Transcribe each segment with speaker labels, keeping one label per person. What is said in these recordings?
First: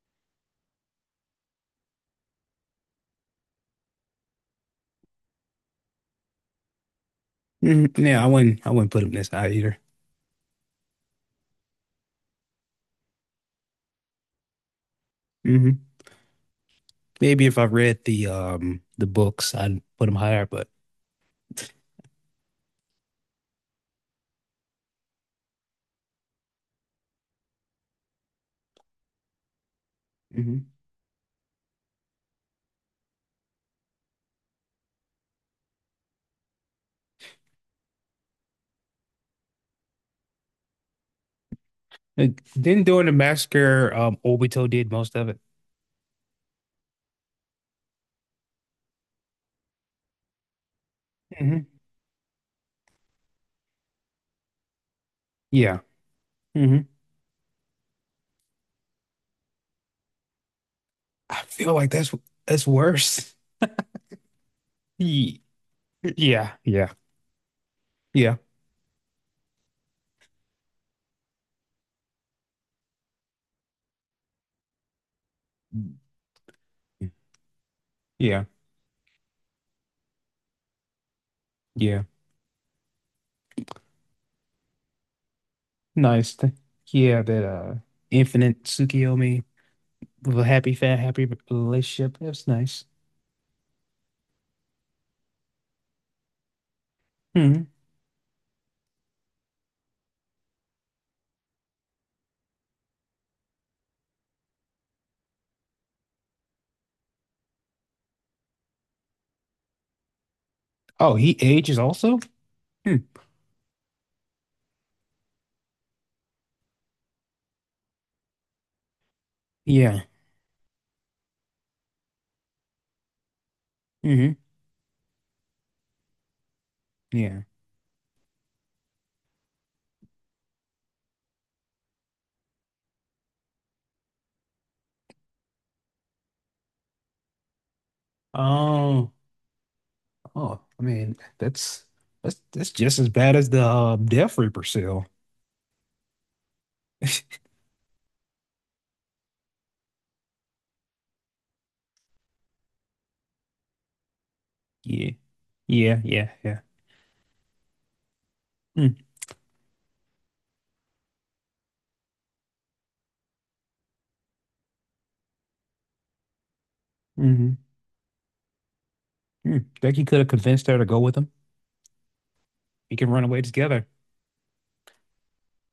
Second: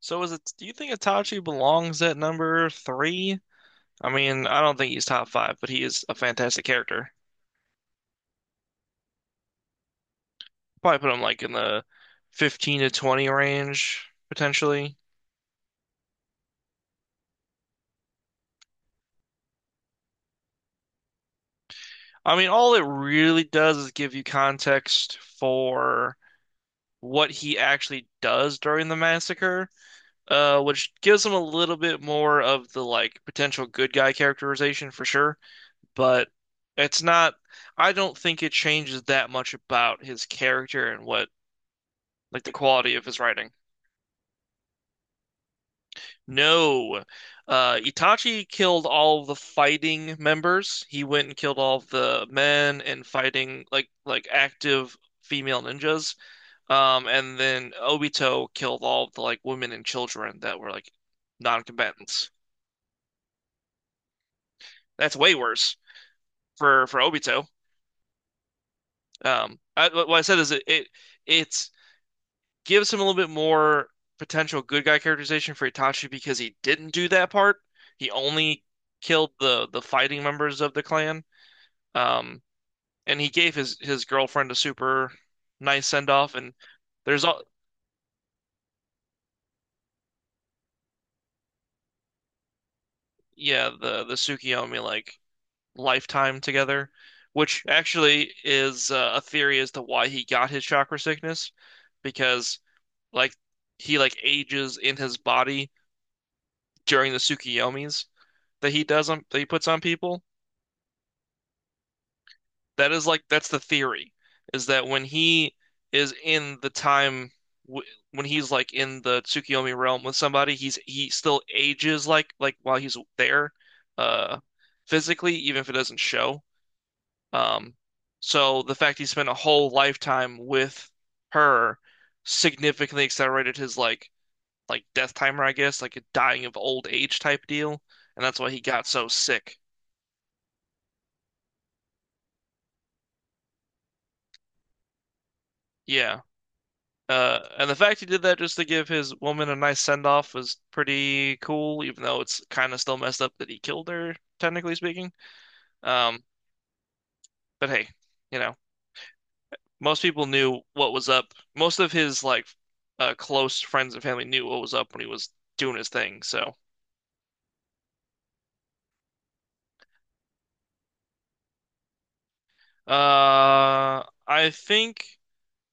Speaker 1: So is it, do you think Itachi belongs at number three? I mean, I don't think he's top five, but he is a fantastic character.
Speaker 2: Hmm. Yeah, I wouldn't put him this high either.
Speaker 1: Probably put him like in the 15 to 20 range, potentially.
Speaker 2: hmm Maybe if I read the books, I'd put him higher, but
Speaker 1: I mean, all it really does is give you context for what he actually does during the massacre,
Speaker 2: Mhm.
Speaker 1: which gives him a little bit more of the like potential good guy characterization for sure. But it's not, I don't think it changes that much about his character and what
Speaker 2: Like,
Speaker 1: like the
Speaker 2: then
Speaker 1: quality of
Speaker 2: during the
Speaker 1: his writing.
Speaker 2: massacre, Obito did most of it.
Speaker 1: No. Itachi killed all the fighting members. He went and killed
Speaker 2: Hmm.
Speaker 1: all the men and fighting like active female
Speaker 2: Yeah.
Speaker 1: ninjas.
Speaker 2: hmm
Speaker 1: And then Obito killed all the like women and children that were like
Speaker 2: I feel like that's
Speaker 1: non-combatants.
Speaker 2: that's worse.
Speaker 1: That's way
Speaker 2: Ye-
Speaker 1: worse
Speaker 2: Yeah,
Speaker 1: for
Speaker 2: yeah,
Speaker 1: for Obito.
Speaker 2: yeah,
Speaker 1: I, what I said is it, it it's gives him a little bit more potential good guy characterization for Itachi because he didn't do that part. He
Speaker 2: yeah,
Speaker 1: only killed the fighting members of the clan.
Speaker 2: yeah.
Speaker 1: Um, and he gave his girlfriend a super nice send
Speaker 2: Nice.
Speaker 1: off. And
Speaker 2: Yeah,
Speaker 1: there's all
Speaker 2: that infinite Tsukiyomi with a happy fat happy relationship. That's nice.
Speaker 1: yeah, the Tsukiyomi like lifetime together, which
Speaker 2: hmm
Speaker 1: actually is a theory as to why he got his chakra sickness because like he like ages in his body during the Tsukiyomis that he does on, that he puts on people.
Speaker 2: Oh, he ages also?
Speaker 1: That
Speaker 2: Hmm.
Speaker 1: is that's the theory is that when he is in the time w when he's like in the Tsukiyomi realm
Speaker 2: Yeah.
Speaker 1: with somebody, he still ages like while he's there,
Speaker 2: Hmm.
Speaker 1: uh, physically, even if it doesn't show.
Speaker 2: Yeah.
Speaker 1: Um, so the fact he spent a whole lifetime with her significantly accelerated his like death timer, I guess, like a dying of old age type deal, and that's why he got so
Speaker 2: Oh,
Speaker 1: sick.
Speaker 2: oh, I mean, that's just as bad as the Death Reaper seal.
Speaker 1: Yeah. And the fact he did that just to give his woman a nice send off was pretty cool, even though it's kind of still messed up that he killed her, technically
Speaker 2: Yeah,
Speaker 1: speaking.
Speaker 2: yeah,
Speaker 1: Um,
Speaker 2: yeah, yeah.
Speaker 1: but hey, you know,
Speaker 2: Mm.
Speaker 1: most people knew what was up. Most of his close friends and family knew what was up when he was doing his thing. So,
Speaker 2: Hmm. Mm. Think he could have convinced her to go with him. He can run away together.
Speaker 1: I think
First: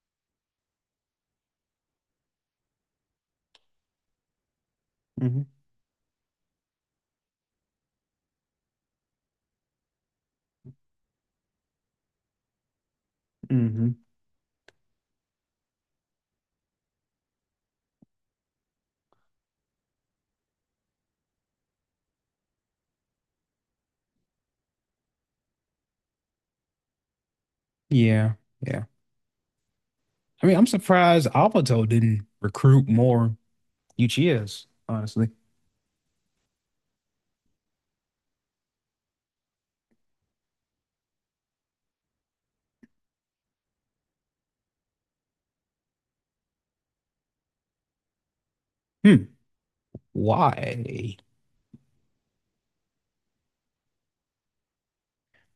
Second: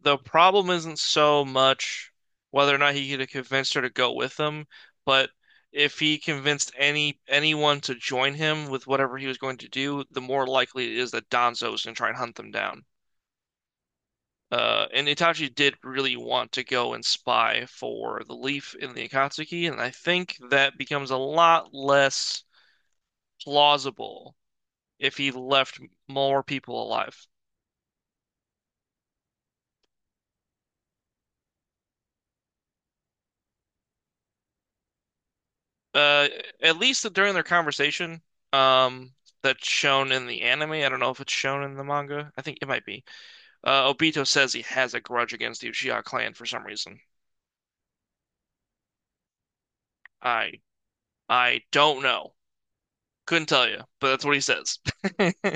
Speaker 1: the problem isn't so much whether or not he could have convinced her to go with him, but
Speaker 2: Hmm.
Speaker 1: if he convinced anyone to join him with whatever he was going to do, the more likely it is that Danzo is going to try and hunt them down.
Speaker 2: Hmm.
Speaker 1: And Itachi did really want to go and spy for the leaf in the Akatsuki, and I think that becomes a lot less plausible if he left more people alive.
Speaker 2: Yeah, yeah. I mean, I'm surprised Obito didn't recruit more Uchihas, honestly.
Speaker 1: Uh, at least during their conversation, um, that's shown in the anime. I don't know if it's shown in the manga. I think it might be. Obito says he has a grudge against the Uchiha clan for some reason.
Speaker 2: Hmm.
Speaker 1: I
Speaker 2: Why?
Speaker 1: I don't know. Couldn't tell you, but that's what he says.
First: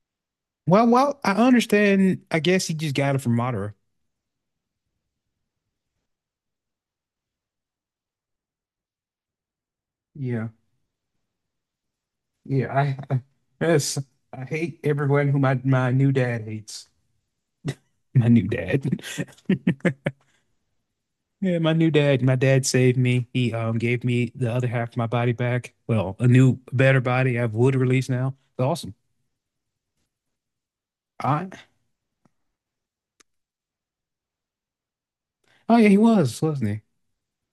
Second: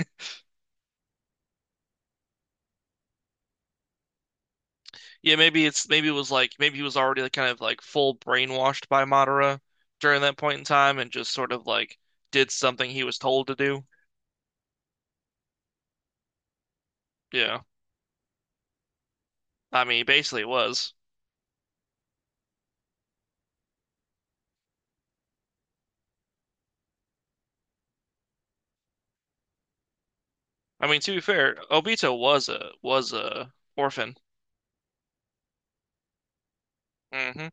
Speaker 2: Well, I understand. I guess he just got it from Madara.
Speaker 1: Yeah, maybe it's maybe it was like maybe he was already like kind of like full brainwashed by Madara during that
Speaker 2: Yeah.
Speaker 1: point in time and just sort of like did
Speaker 2: Yeah,
Speaker 1: something he was
Speaker 2: I
Speaker 1: told to do.
Speaker 2: yes, I hate everyone who my new dad hates.
Speaker 1: Yeah.
Speaker 2: My new dad.
Speaker 1: I mean, basically it was.
Speaker 2: Yeah, my new dad. My dad saved me. He gave me the other half of my body back. Well, a new, better body. I have wood release now. It's awesome.
Speaker 1: I mean, to be
Speaker 2: I
Speaker 1: fair, Obito was a orphan.
Speaker 2: Oh yeah, he was, wasn't he?
Speaker 1: Hmm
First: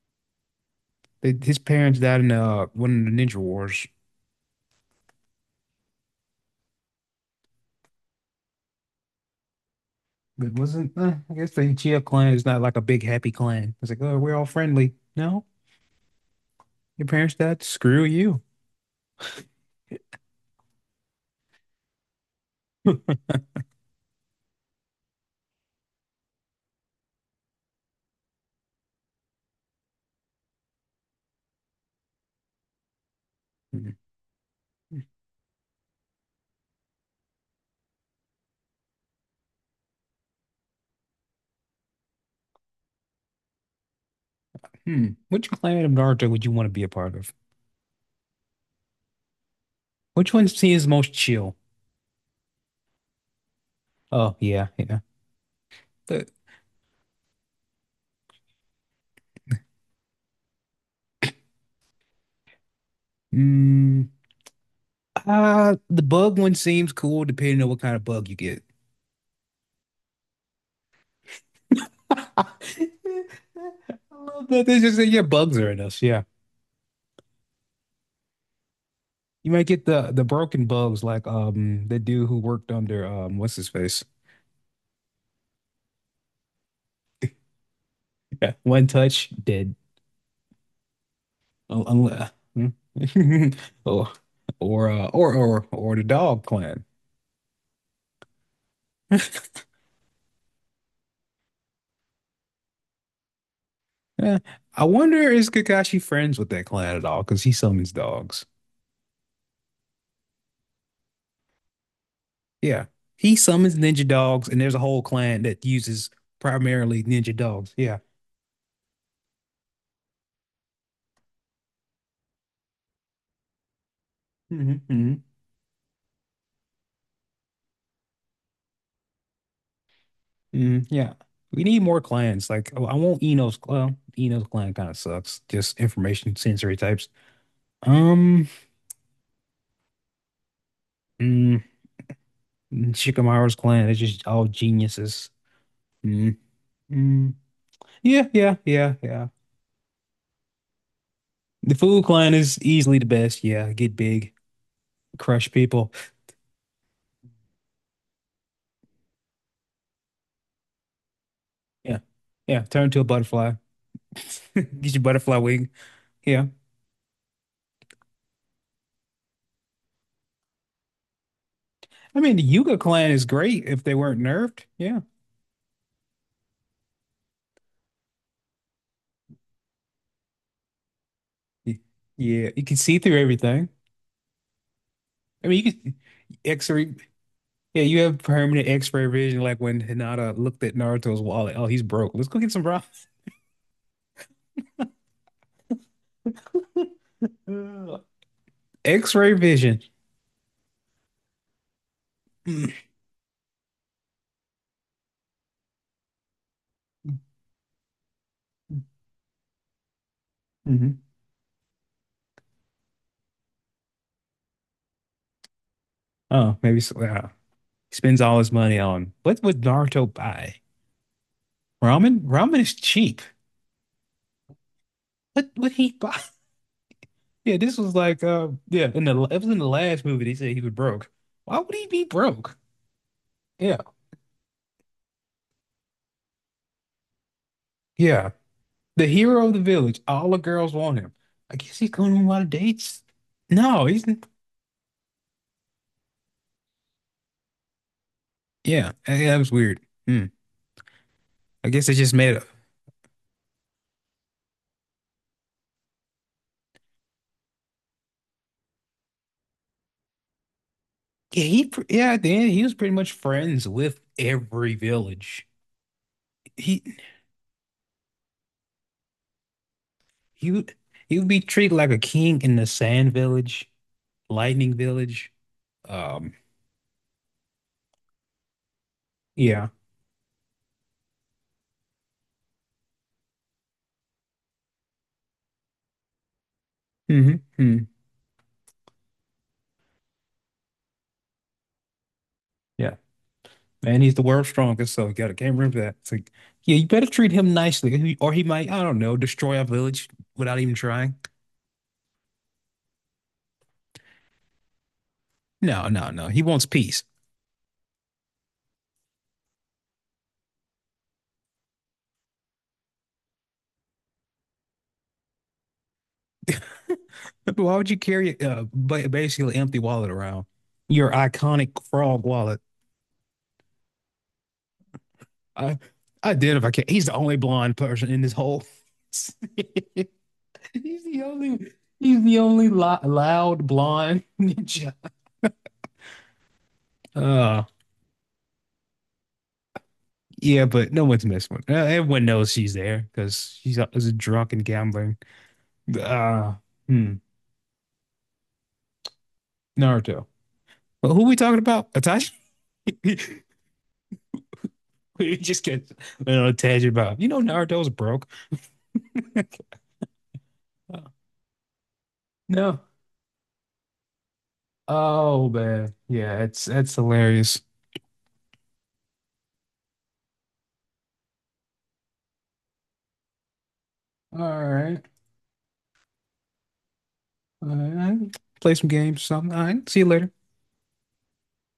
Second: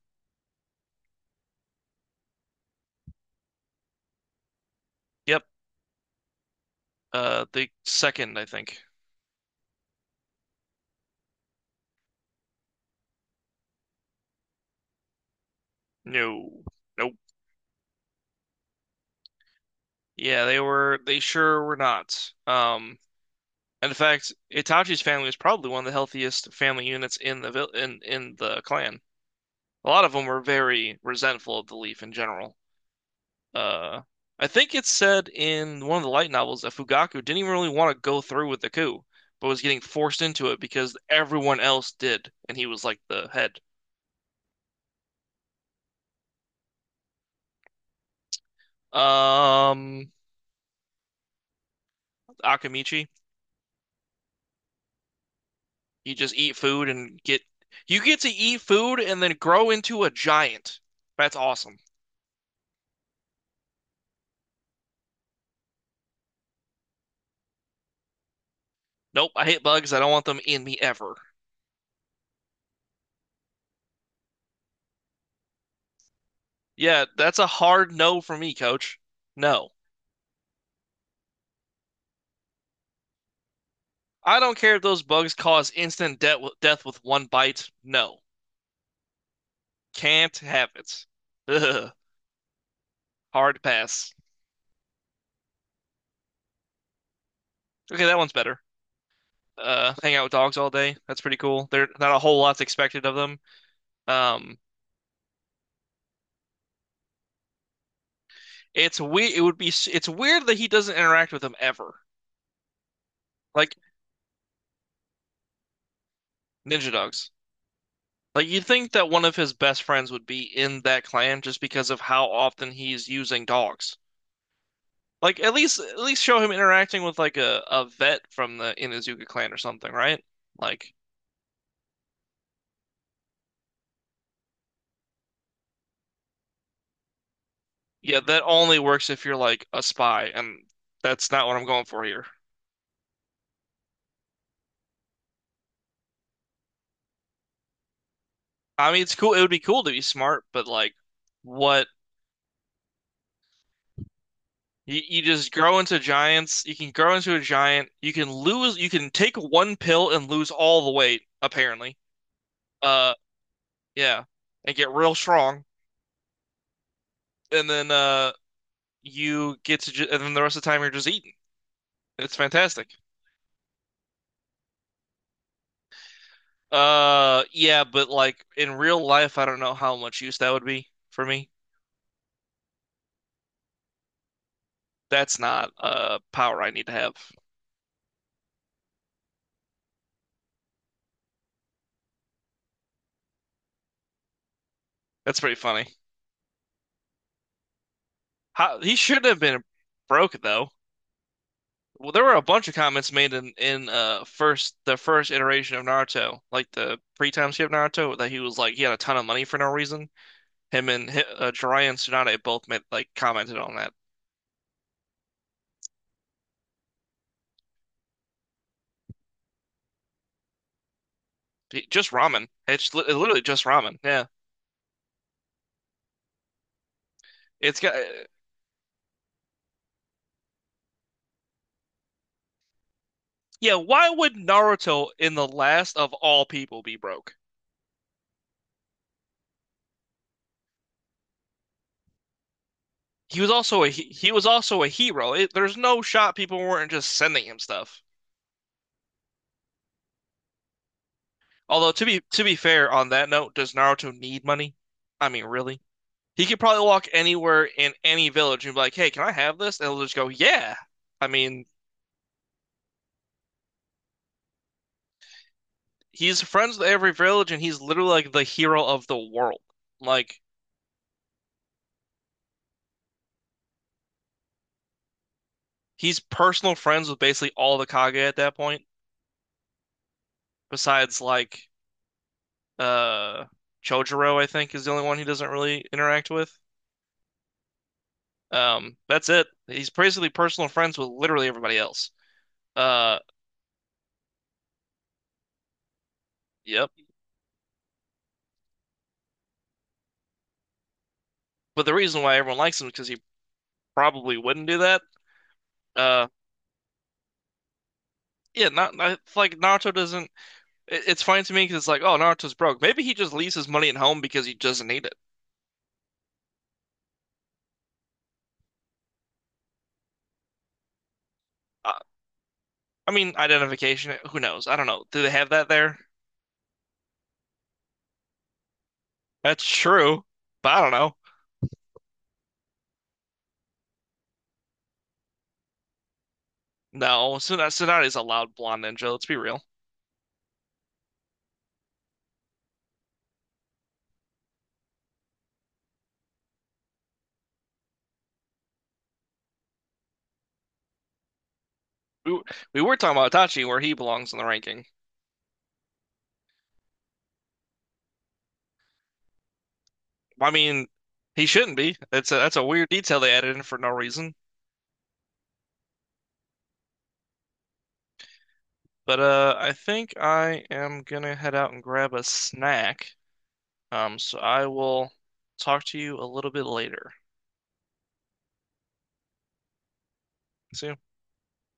Speaker 2: His parents died in one of the Ninja Wars.
Speaker 1: Yep. The second, I think.
Speaker 2: It wasn't. I guess the Uchiha clan is not like a big happy clan. It's like, oh, we're all friendly. No,
Speaker 1: No.
Speaker 2: your
Speaker 1: Nope.
Speaker 2: parents died. Screw you.
Speaker 1: Yeah, they were. They sure were not. And in fact, Itachi's family was probably one of the healthiest family units in the vil in the clan. A lot of them were very resentful of the Leaf in general.
Speaker 2: Hmm.
Speaker 1: Uh, I think it's said in one of the light novels that Fugaku didn't even really want to go through with the coup, but was getting forced into it because everyone else did, and he was like the head.
Speaker 2: Hmm. Which clan of Naruto would you want to be a part of?
Speaker 1: Um,
Speaker 2: Which one seems most chill?
Speaker 1: Akamichi.
Speaker 2: Oh yeah, yeah.
Speaker 1: You
Speaker 2: The,
Speaker 1: just eat food and get you get to eat food and then grow into a giant. That's awesome.
Speaker 2: mm, the bug one seems cool depending on what kind of bug you get.
Speaker 1: Nope, I hate bugs. I don't want them in me ever.
Speaker 2: I love that. They just say, yeah, bugs are in us. Yeah.
Speaker 1: Yeah, that's a hard no for me, coach.
Speaker 2: You might
Speaker 1: No.
Speaker 2: get the broken bugs like the dude who worked under what's his face?
Speaker 1: I don't care if those bugs cause instant de death with one bite. No.
Speaker 2: Yeah. One touch, dead.
Speaker 1: Can't have it.
Speaker 2: Oh,
Speaker 1: Ugh.
Speaker 2: unle- hmm.
Speaker 1: Hard
Speaker 2: or
Speaker 1: pass.
Speaker 2: or the dog clan.
Speaker 1: Okay, that one's better. Hang out with dogs all day. That's pretty cool. There, not a whole lot's expected of them.
Speaker 2: Yeah.
Speaker 1: Um,
Speaker 2: I wonder, is Kakashi friends with that clan at all? Because he summons dogs.
Speaker 1: it's we. It would be. It's weird that he doesn't interact with them ever.
Speaker 2: Yeah. He summons
Speaker 1: Like
Speaker 2: ninja dogs, and there's a whole clan that uses
Speaker 1: ninja
Speaker 2: primarily
Speaker 1: dogs.
Speaker 2: ninja dogs. Yeah.
Speaker 1: Like you'd think that one of his best friends would be in that clan just because of how often he's using dogs.
Speaker 2: Hmm. Hmm.
Speaker 1: Like at least show him interacting with like a vet from the Inazuka clan or something, right?
Speaker 2: Hmm.
Speaker 1: Like
Speaker 2: Yeah. We need more clans. Like, I want Eno's clan. Eno's clan kind of sucks. Just information sensory types.
Speaker 1: yeah, that
Speaker 2: Um,
Speaker 1: only works if you're like a spy, and that's not what
Speaker 2: mm,
Speaker 1: I'm going for here.
Speaker 2: Shikamaru's clan is just all geniuses. Mm, mm. Yeah, yeah,
Speaker 1: I
Speaker 2: yeah,
Speaker 1: mean, it's
Speaker 2: yeah.
Speaker 1: cool. It would be cool to be smart, but like
Speaker 2: The
Speaker 1: what
Speaker 2: Food clan is easily the best. Yeah, get big,
Speaker 1: you
Speaker 2: crush
Speaker 1: just grow
Speaker 2: people.
Speaker 1: into giants. You can grow into a giant. You can lose. You can take one pill and lose all the weight, apparently.
Speaker 2: Yeah, yeah. Turn to a
Speaker 1: Uh,
Speaker 2: butterfly.
Speaker 1: yeah, and get
Speaker 2: Get your
Speaker 1: real
Speaker 2: butterfly
Speaker 1: strong.
Speaker 2: wing. Yeah.
Speaker 1: And then you get and then the rest of the time you're just eating.
Speaker 2: I mean,
Speaker 1: It's
Speaker 2: the Yuga
Speaker 1: fantastic.
Speaker 2: clan is great if they weren't nerfed. Yeah.
Speaker 1: Yeah, but like in real life I don't know how much use that would be for me.
Speaker 2: Y- Yeah. You can see through everything.
Speaker 1: That's
Speaker 2: I mean,
Speaker 1: not
Speaker 2: you can
Speaker 1: a power I need to
Speaker 2: X-ray.
Speaker 1: have.
Speaker 2: Yeah, you have permanent X-ray vision, like when Hinata looked at Naruto's wallet. Oh, he's broke. Let's go get some broth.
Speaker 1: That's pretty funny.
Speaker 2: Ugh.
Speaker 1: How he should not
Speaker 2: X-ray
Speaker 1: have been
Speaker 2: vision.
Speaker 1: broke though. Well, there were a bunch of comments made in first the first iteration of Naruto, like the pre-time skip Naruto, that he was like he had a ton of money for no reason. Him
Speaker 2: hmm
Speaker 1: and Jiraiya and Tsunade both made like commented on that.
Speaker 2: Oh, maybe so. Wow. He spends all his money on what would Naruto buy?
Speaker 1: Just
Speaker 2: Ramen?
Speaker 1: ramen.
Speaker 2: Ramen is
Speaker 1: It's
Speaker 2: cheap.
Speaker 1: literally just ramen. Yeah.
Speaker 2: What would he buy? Yeah, this
Speaker 1: It's
Speaker 2: was
Speaker 1: got
Speaker 2: like, yeah, in the it was in the last movie. They said he was broke. Why would he be broke?
Speaker 1: yeah,
Speaker 2: Yeah.
Speaker 1: why would Naruto in the last of all people be broke?
Speaker 2: Yeah. The hero of the village. All the girls want him. I guess he's going on a lot of dates.
Speaker 1: He was also
Speaker 2: No,
Speaker 1: a
Speaker 2: he's
Speaker 1: he was also a hero. There's no shot people weren't just sending him stuff.
Speaker 2: yeah. That was weird. Hmm. I guess
Speaker 1: Although
Speaker 2: it's just made up.
Speaker 1: to be fair on that note, does Naruto need money? I mean, really? He could probably walk anywhere in any village and be like, "Hey, can I have this?" And they'll just go, "Yeah." I
Speaker 2: Yeah,
Speaker 1: mean,
Speaker 2: yeah. At the end, he was pretty much friends with every village.
Speaker 1: he's friends
Speaker 2: He
Speaker 1: with every village and he's literally like the hero of the world. Like
Speaker 2: he would he would be treated like a king in the Sand Village, Lightning Village.
Speaker 1: he's
Speaker 2: Um.
Speaker 1: personal friends with basically all the Kage at that point,
Speaker 2: Yeah.
Speaker 1: besides like uh Chojuro, I think, is the only one he doesn't really interact with.
Speaker 2: Hmm. Hmm.
Speaker 1: That's it. He's basically personal friends with literally everybody else.
Speaker 2: Yeah.
Speaker 1: Uh,
Speaker 2: And he's the world's strongest, so you gotta can't remember that. It's like, yeah, you
Speaker 1: yep.
Speaker 2: better treat him nicely, or he might, I don't know, destroy our village without even trying.
Speaker 1: But the reason why everyone likes him is because he probably wouldn't do that.
Speaker 2: No, no, no.
Speaker 1: Uh,
Speaker 2: He wants peace.
Speaker 1: yeah, not, not like Naruto doesn't. It's funny to me because it's like, oh, Naruto's broke. Maybe he just leaves his money at home because he doesn't need it.
Speaker 2: But why would you carry basically an empty wallet around? Your iconic
Speaker 1: Uh,
Speaker 2: frog wallet.
Speaker 1: I mean, identification. Who knows? I don't know. Do they have that
Speaker 2: I
Speaker 1: there?
Speaker 2: I did if I can. He's the only blonde person in this whole. He's
Speaker 1: That's true, but I don't know.
Speaker 2: the only. He's the only loud blonde ninja.
Speaker 1: No,
Speaker 2: Uh,
Speaker 1: Tsunade's a loud blonde ninja. Let's be real.
Speaker 2: yeah, but no one's messing with. Everyone knows she's there because she's a, is drunk and gambling. Uh, hmm, Naruto. But who we talking about? Itachi.
Speaker 1: We, w- we were talking
Speaker 2: we
Speaker 1: about Itachi, where he belongs in the ranking.
Speaker 2: just get on a little tangent about. Naruto's broke.
Speaker 1: I mean, he shouldn't be. That's a
Speaker 2: No.
Speaker 1: weird detail they added in for no reason.
Speaker 2: Oh man. Yeah, it's hilarious.
Speaker 1: But I think I am gonna head out and grab a snack. So
Speaker 2: All
Speaker 1: I
Speaker 2: right.
Speaker 1: will talk to you a little bit later.
Speaker 2: All right. Play some games or something. All right. See you later.
Speaker 1: See you.